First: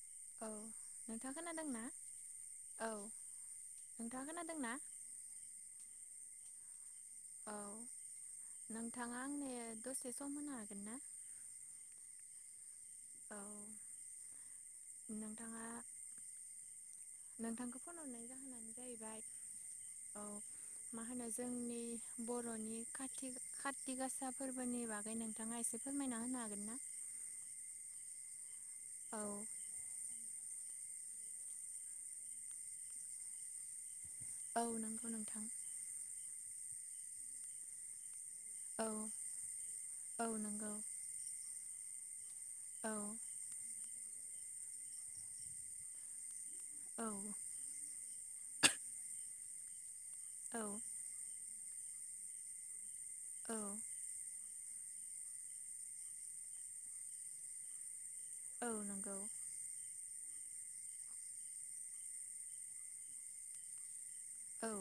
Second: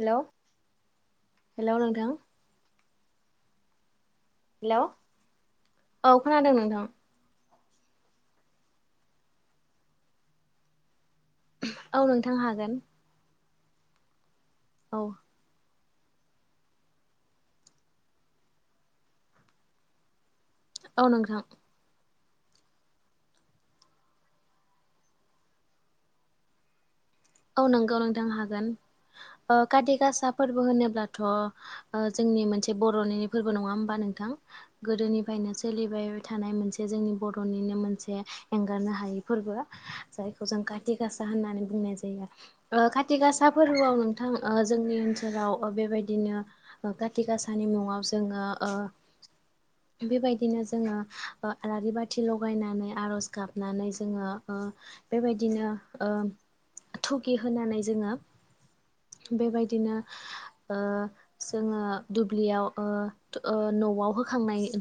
Hello औ नोंथाङा hello खोनादोंना नोंथां औ नोंथाङा खोनादोंना हेल' औ खोनादों नोंथां औ नोंथाङा आंनो दसे सम होनो हागोन ना [unintelligible] औ नोंथां हागोन औ औ नों नोंथाङा नोंथांखौ फन हरनायनि जाहोनानो जाहैबाय औ मा औ होनो नोंथां जोंनि बर'नि काति खाति गासा फोरबोनि बागै नोंथाङा एसे फोरमायना होनो हागोन ना [unintelligible] औ नंगौ नोंथां हागोन औ ओ काथि गासा फोरबो होनोब्लाथ' ओ जोंनि मोनसे बर'नि फोरबो नङा होमबा नों नोंथां औ नंगौ नोंथां गोदोनिफ्रायनो सोलिबाय बाय थानाय मोनसे जोंनि बर'निनो मोनसे औ एंगारनो हायै फोरबो औ जायखौ जों नंगौ काथि गासा होननानै बुंनाय जायो ओ औ काथि गासा फा फोरबोआव नोंथां ओ जोंनि ओनसोलाव ओ बेबायदिनो ओ औ काथि गासा निमुंआव जोङो ओ औ बेबायदिनो जोङो ओ आलारि बाथि साथि लगायनानै आरज औ गाबनानै जोङो ओ बेबायदिनो ओ [unintelligible] थुगि होनानै जोङो औ नोंगौ बेबायदिनो ओ जोङो दुब्लिआव ओ ओ न' आव होखां होखांनाय औ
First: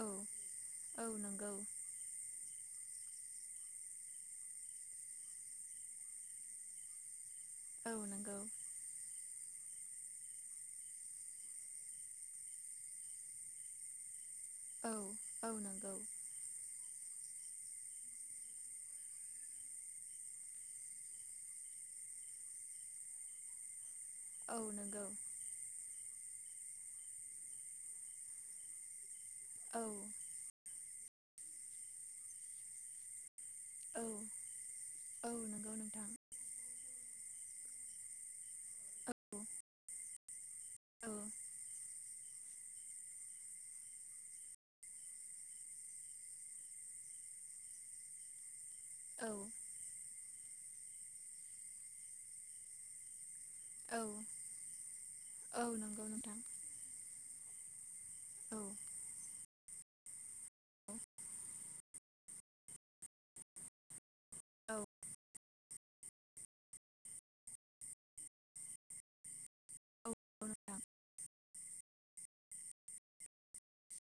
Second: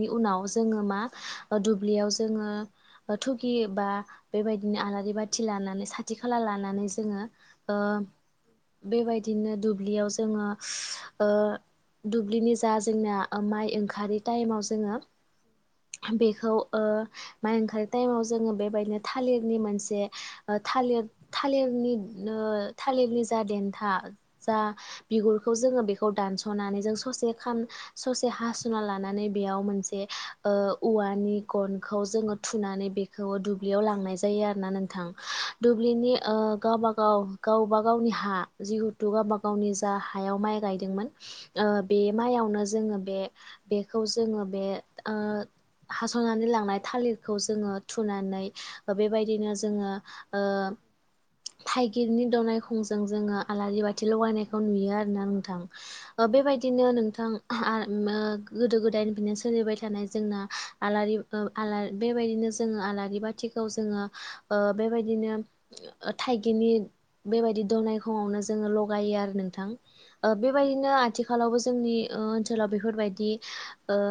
औ उनाव जोङो मा औ नंगौ ओ दुब्लिआव जोङो ओ थुगि बा बेबायदिनो आलारि बाथि लानानै साथि खाथि खाला लानानै जोङो ओ औ नंगौ बेबायदिनो दुब्लियाव जोङो ओ दुब्लिनि जा जोंनिया ओ माइ ओंखारै टाइमाव औ जोङो औ नंगौ बे बेखौ ओ माइ ओंखारि टाइमाव जोङो बेबायदिनो थालिरनि मोनसे ओ थालिर थालिरनि ओ थालिरनि जा देन्था जा औ नंगौ बिगुर बेखौ जोङो बेखौ जों दानसनानै जों ससे खा ससे हासना लानानै बेयाव औ मोनसे ओ औवानि गनखौ जोङो थुनानै बेखौ दुब बियाव लांनाय जायो आरोना नोंथां औ नंगौ नोंथां दुब्लिनि ओ गावबा गाव गावबा गावनि हा औ जिहेथु गावबा गावनि जा हायाव माइ गाय दोंमोन औ ओ बे माइयावनो जोङो बे बेखौ जोङो बे ओ हास'नानै लांनाय थालिरखौ जोङो थुनानै ओ बेबायदिनो जोङो ओ थाइगिरनि दनाय खंजों जोङो आलारि औ बाथि लगायनायखौ नुयो आरोना नोंथां। औ नंगौ ओ नोंथां बेबाय दिनो नोंथां आ ओ औ गोदो गोदायनि बिदिनो सोलिबाय थानाय जोंना आलारि [unintelligible] बेबायदिनो जोङो आलारि बाथिखौ जोङो ओ औ बेबायदि दिनो थाइगिरनि बेबायदि दनायखंङावनो जोङो लगायो आरो नोंथां। औ ओ नोंथां बेबायदिनो आथिखालावबो जोंनि ओ ओनसोलाव बेफोरबायदि ओ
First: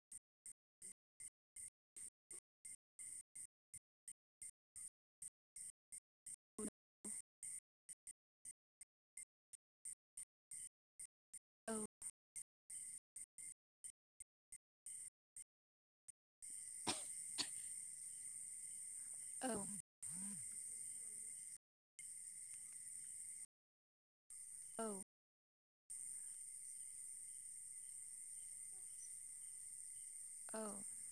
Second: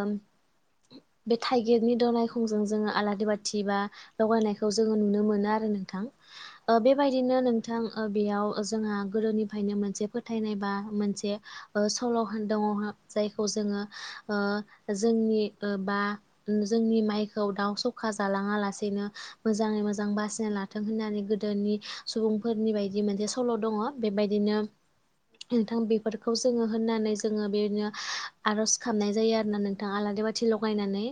बे थाइगिरनि दनायखंजों जोङो आलारि बाथि बा लगायनायखौ जोङो नुनो मोनो आरो नोंथां। औ ओ बेबायदिनो नोंथां ओ बेयाव जोंहा गोदोनिफ्रायनो मोनसे फोथायनाय बा मोनसे ओ सल' दङ जायखौ जोङो ओ जोंनि ओ बा जोंनि माइखौ दाउ सखा जालाङा लासेनो औ मोजाङै मोजां बासिना लाथों होननानै गोदोनि सुबुंफोरनि बायदि मोनसे सल' दङ। बेबायदिनो औ नोंथां बेफोरखौ जोङो होननानै जोङो बेबायदिनो आर'ज खामनाय जायो आरोना नों थां आलारि बाथि औ लगायनानै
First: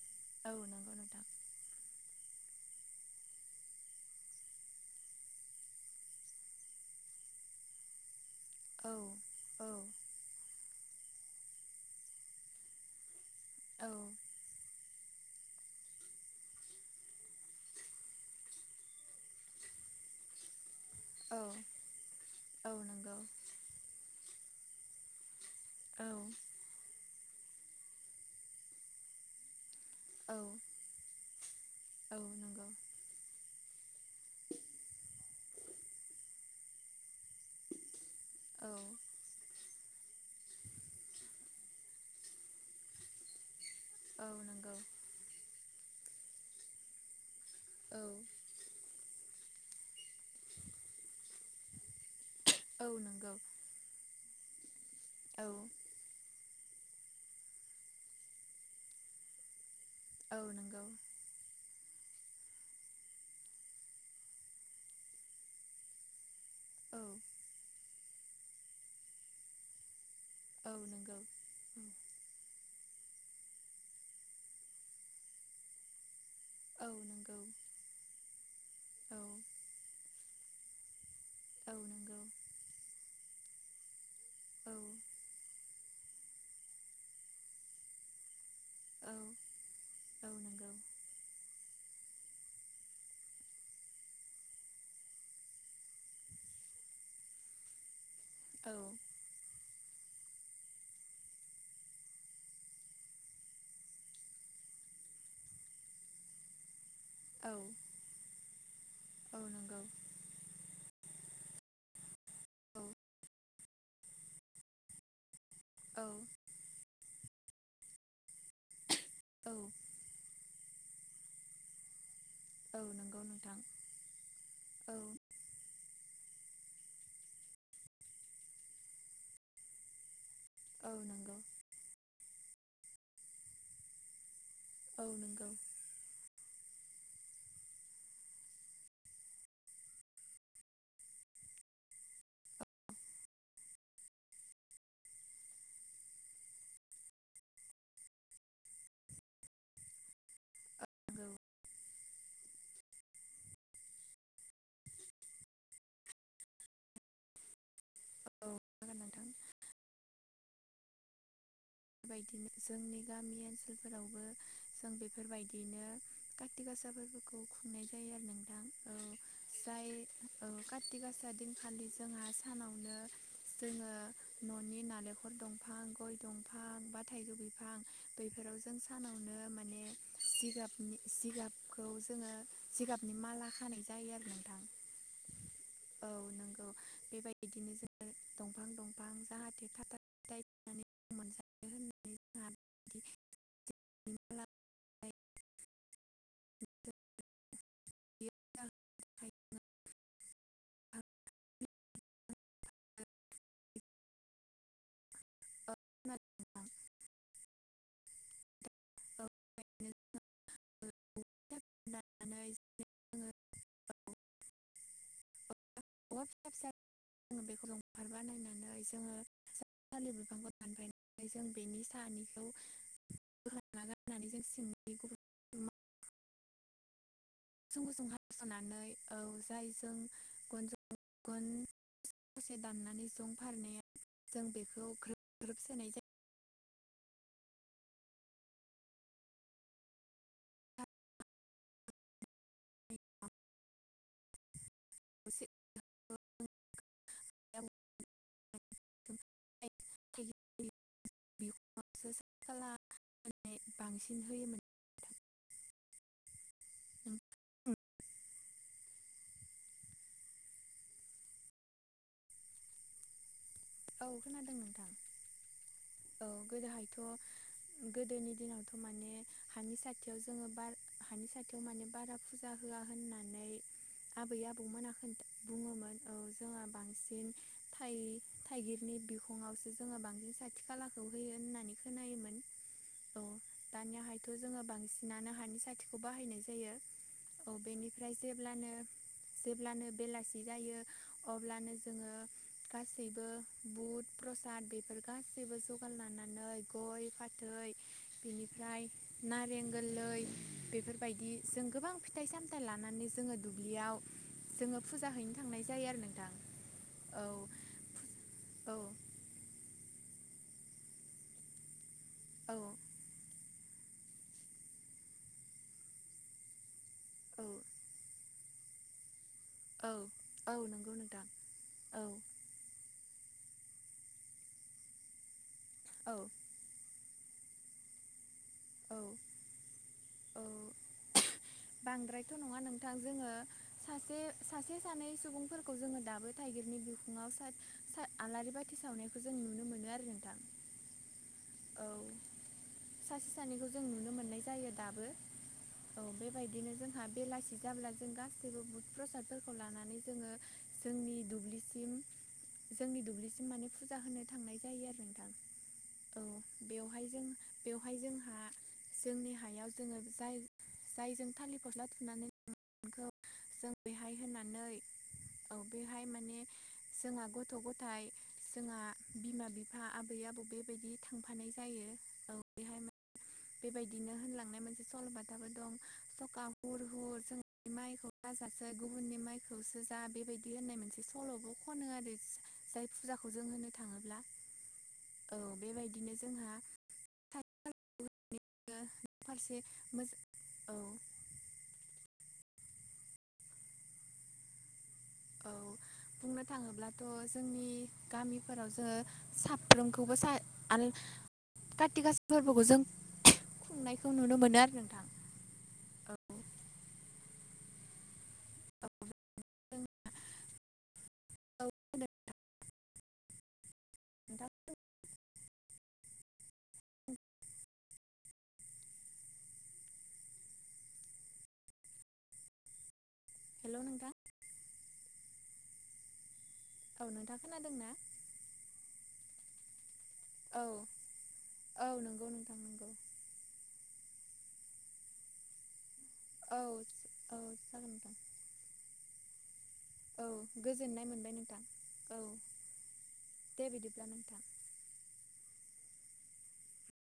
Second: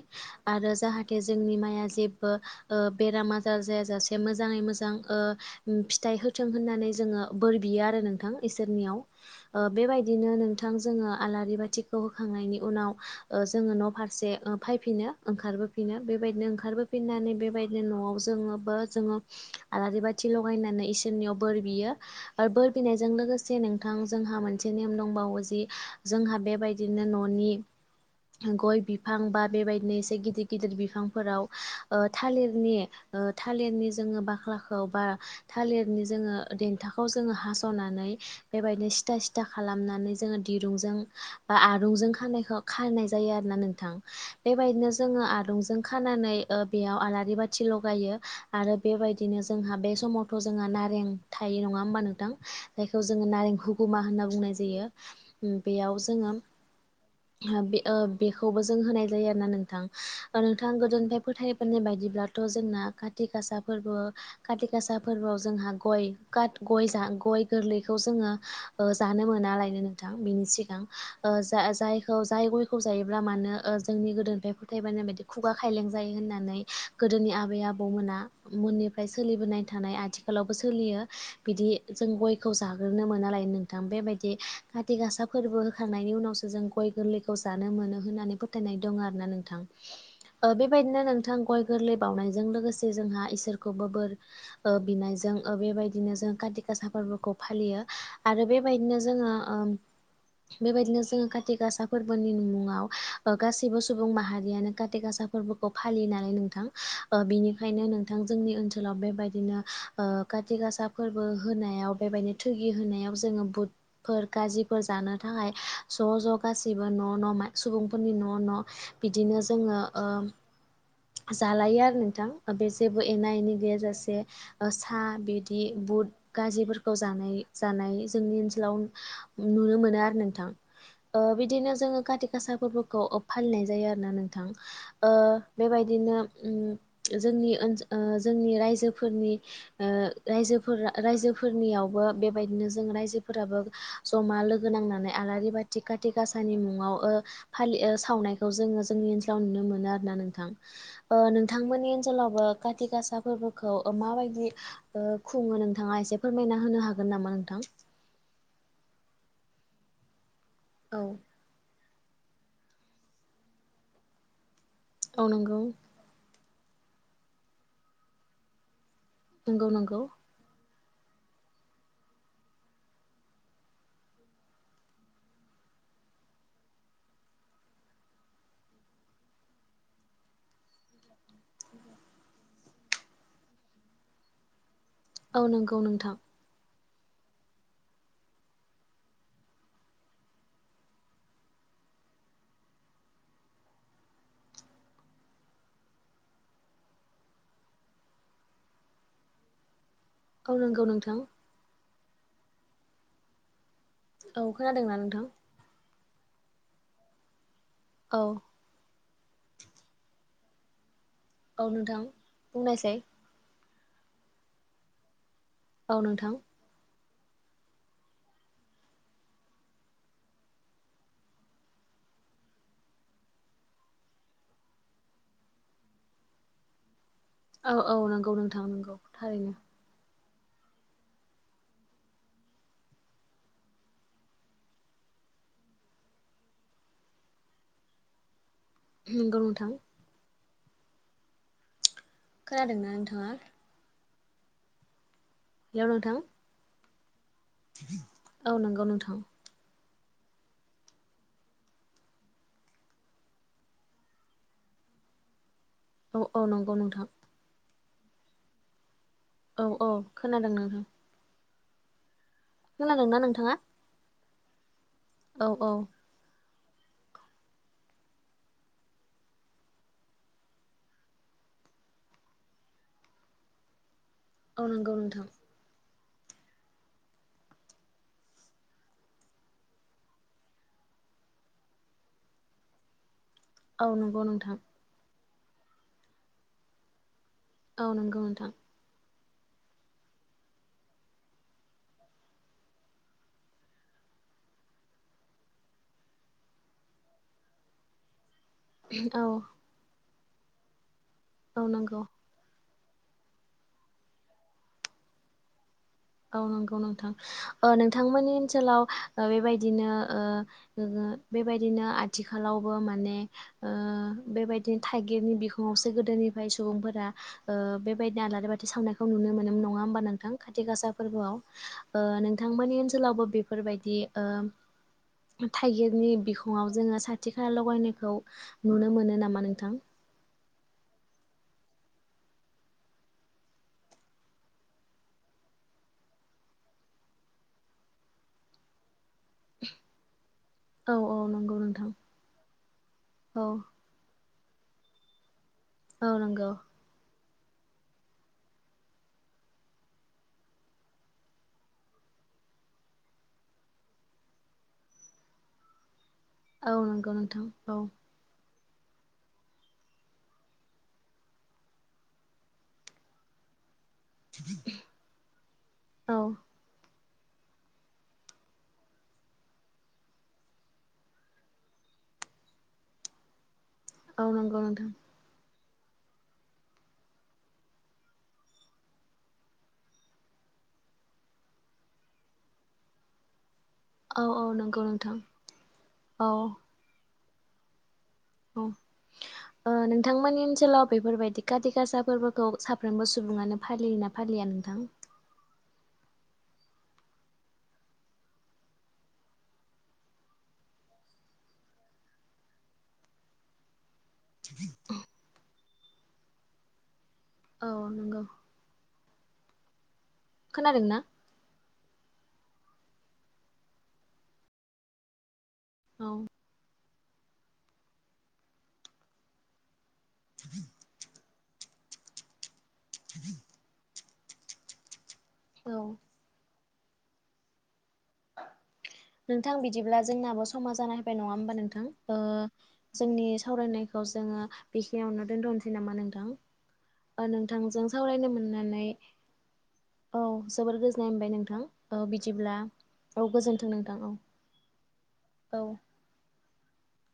औ आरो नंगौ जाहाथे नोंथां जोंनि माइआ जेबो ओ बेराम आजार जायाजासे मो मोजाङै मोजां ओ फिथाइ होथों होननानै जोङो बोर बियो आरो नोंथां। औ इसोरनियाव ओ औ बेबायदिनो नोंथां जोङो आलारि बाथिखौ होखांनायनि उनाव ओ जोङो न' औ फारसे ओ फैफिनो ओंखारबोफिनो बेबायदिनो ओंखारबोफिननानै बेबायदिनो न'आव जोङोबो जोङो आलारि बाथि लगायनानै इसोरनियाव औ बोर बियो आरो औ बोर बिनायजों नंगौ लोगोसे नोंथां जोंहा मोनसे नेम दंबावो जि औ जोंहा बेबाय दिनो न'नि गय बिफां बा बेबायदिनो औ गिदिर गिदिर बिफांफोराव ओ औ नंगौ थालिरनि ओ थालिरनि जोङो बाख्लाखौ बा थालिरनि जोङो देन्थाखौ जोङो हास'नानै औ बेबायदिनो सिथा सिथा था खालामनानै जोङो दिरुंजों बा आरुंजों खानायखौ खारनाय जायो आरोना नों थां। औ नंगौ बेबायदिनो जोङो आलुंजों खानानै ओ बेयाव आलारि बाथि औ लगायो। आरो बेबायदिनो जोंहा बे समावथ' जोंहा नारें थायो नङा होमबा नोंथां? औ जायखौ जोङो नंगौ नारें हुगुमा होनना बुंनाय औ जायो बेयाव जोङो बे बेखौबो जों होनाय जायो आरोना नोंथां औ नंगौ औ नोंथां नंगौ गोदोनिफ्राय फोथायबोननाय बायदिब्लाथ' जोंना खाथि गासा फोरबो खाथि गासा फोरबोआव जोंहा गय गाथ औ नंगौ औ गय गोरलैखौ जोङो ओ जानो मोनालायनो नोंथां बिनि सिगां ओ जा-जाय जाय गयखौ जायोब्ला मानो ओ जोंनि गोदोनिफ्राय फोथायबोनाय बायदि खुगा खायलें जायो होननानै। गोदोनि आबै आबौमोना मोननिफ्राय औ नंगौ सोलिबोनाय थानाय आथिखालावबो सोलियो। बिदि औ जों गय खौ जाग्रोनो मोनालायनो नोंथां बेबायदि खाथि गासा फोरबो होखांनायनि उनावसो जों गय गोरलै खौ जानो मोनो होननानै फोथायनाय दं आरो ना नोंथां। ओ नंगौ बेबायदिनो नोंथां गय गोरलै बावनायजों लोगोसे जोंहा इसोरखौबो बोर ओ बिनायजों बेबायदिनो जों काति गासा फोरबोखौ फालियो‌। आरो बेबायदिनो जोङो ओम बेबायदिनो जोङो काति गासा फोरबोनि मुङाव ओ गासैबो सुबुं माहारियानो काति गासाफ फोरबोखौ फालिनानै नोंथां ओ औ बिनिखायनो नोंथां जोंनि ओनसोलाव औ बेबायदिनो नंगौ ओ काति गासा फोरबो होनायाव बेबायदिनो थोगि औ होनायाव जोङो बुदफोर गाजिफोर जानो थाखाय ज' औ ज' गासैबो न' न' मा सुबुंफोरनि न' न' बिदिनो औ जोङो ओ जालायो आरो नोंथां ओ बे औ जेबो नंगौ एना एनि नोंथां गैयाजासे ओ औ सा बिद दि बुट गाजिफोरखौ जानाय जानाय जोंनि ओनसोलाव नुनो मोनो आरो नोंथां औ ओ नंगौ बिदिनो जोङो काति गासा फोरबोखौ अफ फालिनाय जायो आरोना नोंथ थां औ ओ नंगौ औ बेबायदिनो उम जोंनि ओन ओ जोंनि रायजोफोरनि ओ रायजोफोरा रायजोफोरनियावबो बेबायदिनो जों रायजोफोराबो जमा लोगो नांनानै आलारि बाथि काति गाासानि मुङाव ओ फालि ओ सावनायखौ जोङो जोंनि ओनसोलाव नुनो मोनो आरोना नोंथां ओ नंगौ नोंथांमोननि ओनसोलावबो काति गासा फोरबोखौ ओ माबायदि ओ खुङो नोंथाङा एसे फोरमायना होनो हागोन नामा नोंथां? हागोन नोंथां। औ बेफोरबायदिनो जोंनि गामि ओनसोलफोरावबो जों औ नंगौ बेफोरबायदिनो काति गासा फोरबोखौ खुंनाय जायो आरो नोंथां औ नंगौ जाय नंगौ औ काति गासा दिनखालि जोंहा सानावनो जोङो न'नि नालेंखर दंफां, गय दंफ फां बा थाइजौ बिफां बैफोराव जों सानावनो माने जिगाब नि जिगाबखौ जोङो जिगाबनि माला खानाय जायो आरो नोंथां औ नंगौ औ नोंथां नंगौ बेबायदिनो जोङो दंफां दंफां जाहाथे था था जाय माने मोनसे दाननानै जोङो औ नंगौ नोंथां। औ खोनादोंना नोंथां? खोनादों नोंथां। औ बिदिनो [unintelligible] औ नोंथां बुंनायसाय? [unintelligible] औ औवा नोंथां फिसा फिसा जोङो बेखौ जंफार बानायनानै जोङो थालिर बिफांखौ दानफायना नै जों बेनि सानिखौ बोखांना लाबनानै जों सिंनि गुस औ सुं औ गुसुं नंगौ नोंथां हास'नानै नंगौ औ थारैनो जायजों गन जों गन दसे दाननानै जं फारनायाव जों बेखौ ग्रोब ग्रोब सोनाय जायो। नोंगौ नोंथां। खोनादोंना नोंथाङा? गुसे हेलौ नोंथां [unintelligible] औ नंगौ नोंथां। [unintelligible] [unintelligible] माने बांसिन होयोमोन औ औ नंगौ नोंथाङा औ औ खोनादों नोंथां खोनादोंना नोंथाङा औ खोनादों नोंथां औ औ औ गोदोहायथ' गोदोनि दिनावथ' माने हानि साथियाव जोङो बार हानि साथियाव माने बारा फुजा होया होननानै आबै औ आबौमोना नंगौ नोंथां खोनथा बुङोमोन औ जोंहा बांसिन थाइ थाइगिरनि बिखङावसो जोङो बांसिन सथि खालाखौ होयो होननानै खोनायोमोन औ औ नंगौ दानियाहायथ' नोंथां जोङो बांसिनानो हानि साथिखौ बाहायनाय जायो औ बेनिफ्राय नंगौ नोंथां जेब्लानो जेब्लानो बेलासि जायो अब्लानो जोङो गासैबो बुद प्रसाद बेफोर गासैबो जगार लानानै गय फाथै बिनि ओमफ्राय औ नारें गोरलै बेफोरबायदि औ जों गोबां नंगौ फिथाइ सामथाइ लानानै जोङो दुब्लियाव जोङो फुजा हैनो थांनाय जायो आरो नोंथां औ नंगौ नोंथां औ ओ नोंथांमोननि औ ओनसोलाव बेबायदिनो ओ बेबायदिनो औ आथिखालावबो माने ओ बेबायदि थाइगिरनि बिखङावसो गोदोनिफ्राय सुबुंफोरा बेबायदिनो आलारि बाथि सावनायखौ नुनो मोनोमोन नङा औ होमबा नोंथां खाथि औ गासा नंगौ नोंथां फोरबोआव ओ औ नोंथांमोननि ओनसोलावबो बेफोरबायदि ओ थाइगिरनि औ बिखङाव जोङो साथि खाला लगायनायखौ नुनो औ मोनो नामा नोंथां? औ बांद्रायथ' नङा नोंथां जोङो सासे सासे सानै सुबुंफोरखौ जोङो दाबो थाइगिरनि बिुङाव स आलारि बाथि सावनायखौ जों नुनो मोनो आरो नोंथां औ औ नंगौ नोंथां औ सासे औ सानैखौ जों नुनो मोननाय जायो दाबो औ बेबायदिनो जोंहा बेलासि जाब्ला जों गासैबो बुद प्रसादफोरखौ लानानै जोङो जोंनि दुब्लिसिम जोंनि दुब्लिसिम माने फुजा होनो थांनाय जायो आरो नोंथां। औ औ बेवहाय नंगौ जों नोंथां औ बेवहाय जोंहा जोंनि हायाव जोङो जाय जायजों थालिर फस्ला थुनानै खौ जों बेहाय होनानै औ बेहाय औ माने जोंहा गथ' गथाइ जोंहा बिमा बिफा आबै आबौ बेबायदि थांफानाय जायो औ बेहाय बेबायदि बिदिनो औ नंगौ होनलांनाय मोनसे नोंथां सल'बाथाबो दं गाव हुर हुर जोंहानि माइखौ दाजासो गुबुननि माइखौसो जा बेबायदि होननाय मोनसे सल'बो खनो आरो जाय फुजा खौ जों होनो थाङोब्ला औ नंगौ नोंथां औ बेबायदिनो औ जोंहा फारसे औ मोज नोंथांमोननि औ ओनसोलाव बेफोरबायदि काति गासा फोरबोखौ साफ्रोमबो सुबुङानो फालियोना फालिया नोंथां औ बुंनो थाङोब्लाथ' जोंनि गामिफोराव जो साफ्रोमखौबो सा आरो काति गासा फोरबोखौ जों खुंनायखौ नुनो मोनो आरो नोंथां औ। औ औ नंगौ। [unintelligible] खोनादों ना? औ खोनादों नोंथां। [unintelligible] औ [inaudible] [inaudible] हेलौ नोंथां। औ औ नोंथाङा खोनादों ना? नोंथां बिदिब्ला जोंनाबो औ समा जाना फैबाय नङा होमबा नोंथां औ ओ नंगौ नोंथां नंगौ जोंनि सावरायनाय खौ जोङो बेखिनियावनो दोनथ'नोसै नामा नोंथां? औ ओ औ नोंथांजों जागोन नोंथां सावरायनो मोननानै औ जोबोर गोजोननाय मोनबाय नोंथां औ बिदिब्ला दे गोजोनथों नोंथां बिदिब्ला औ औ।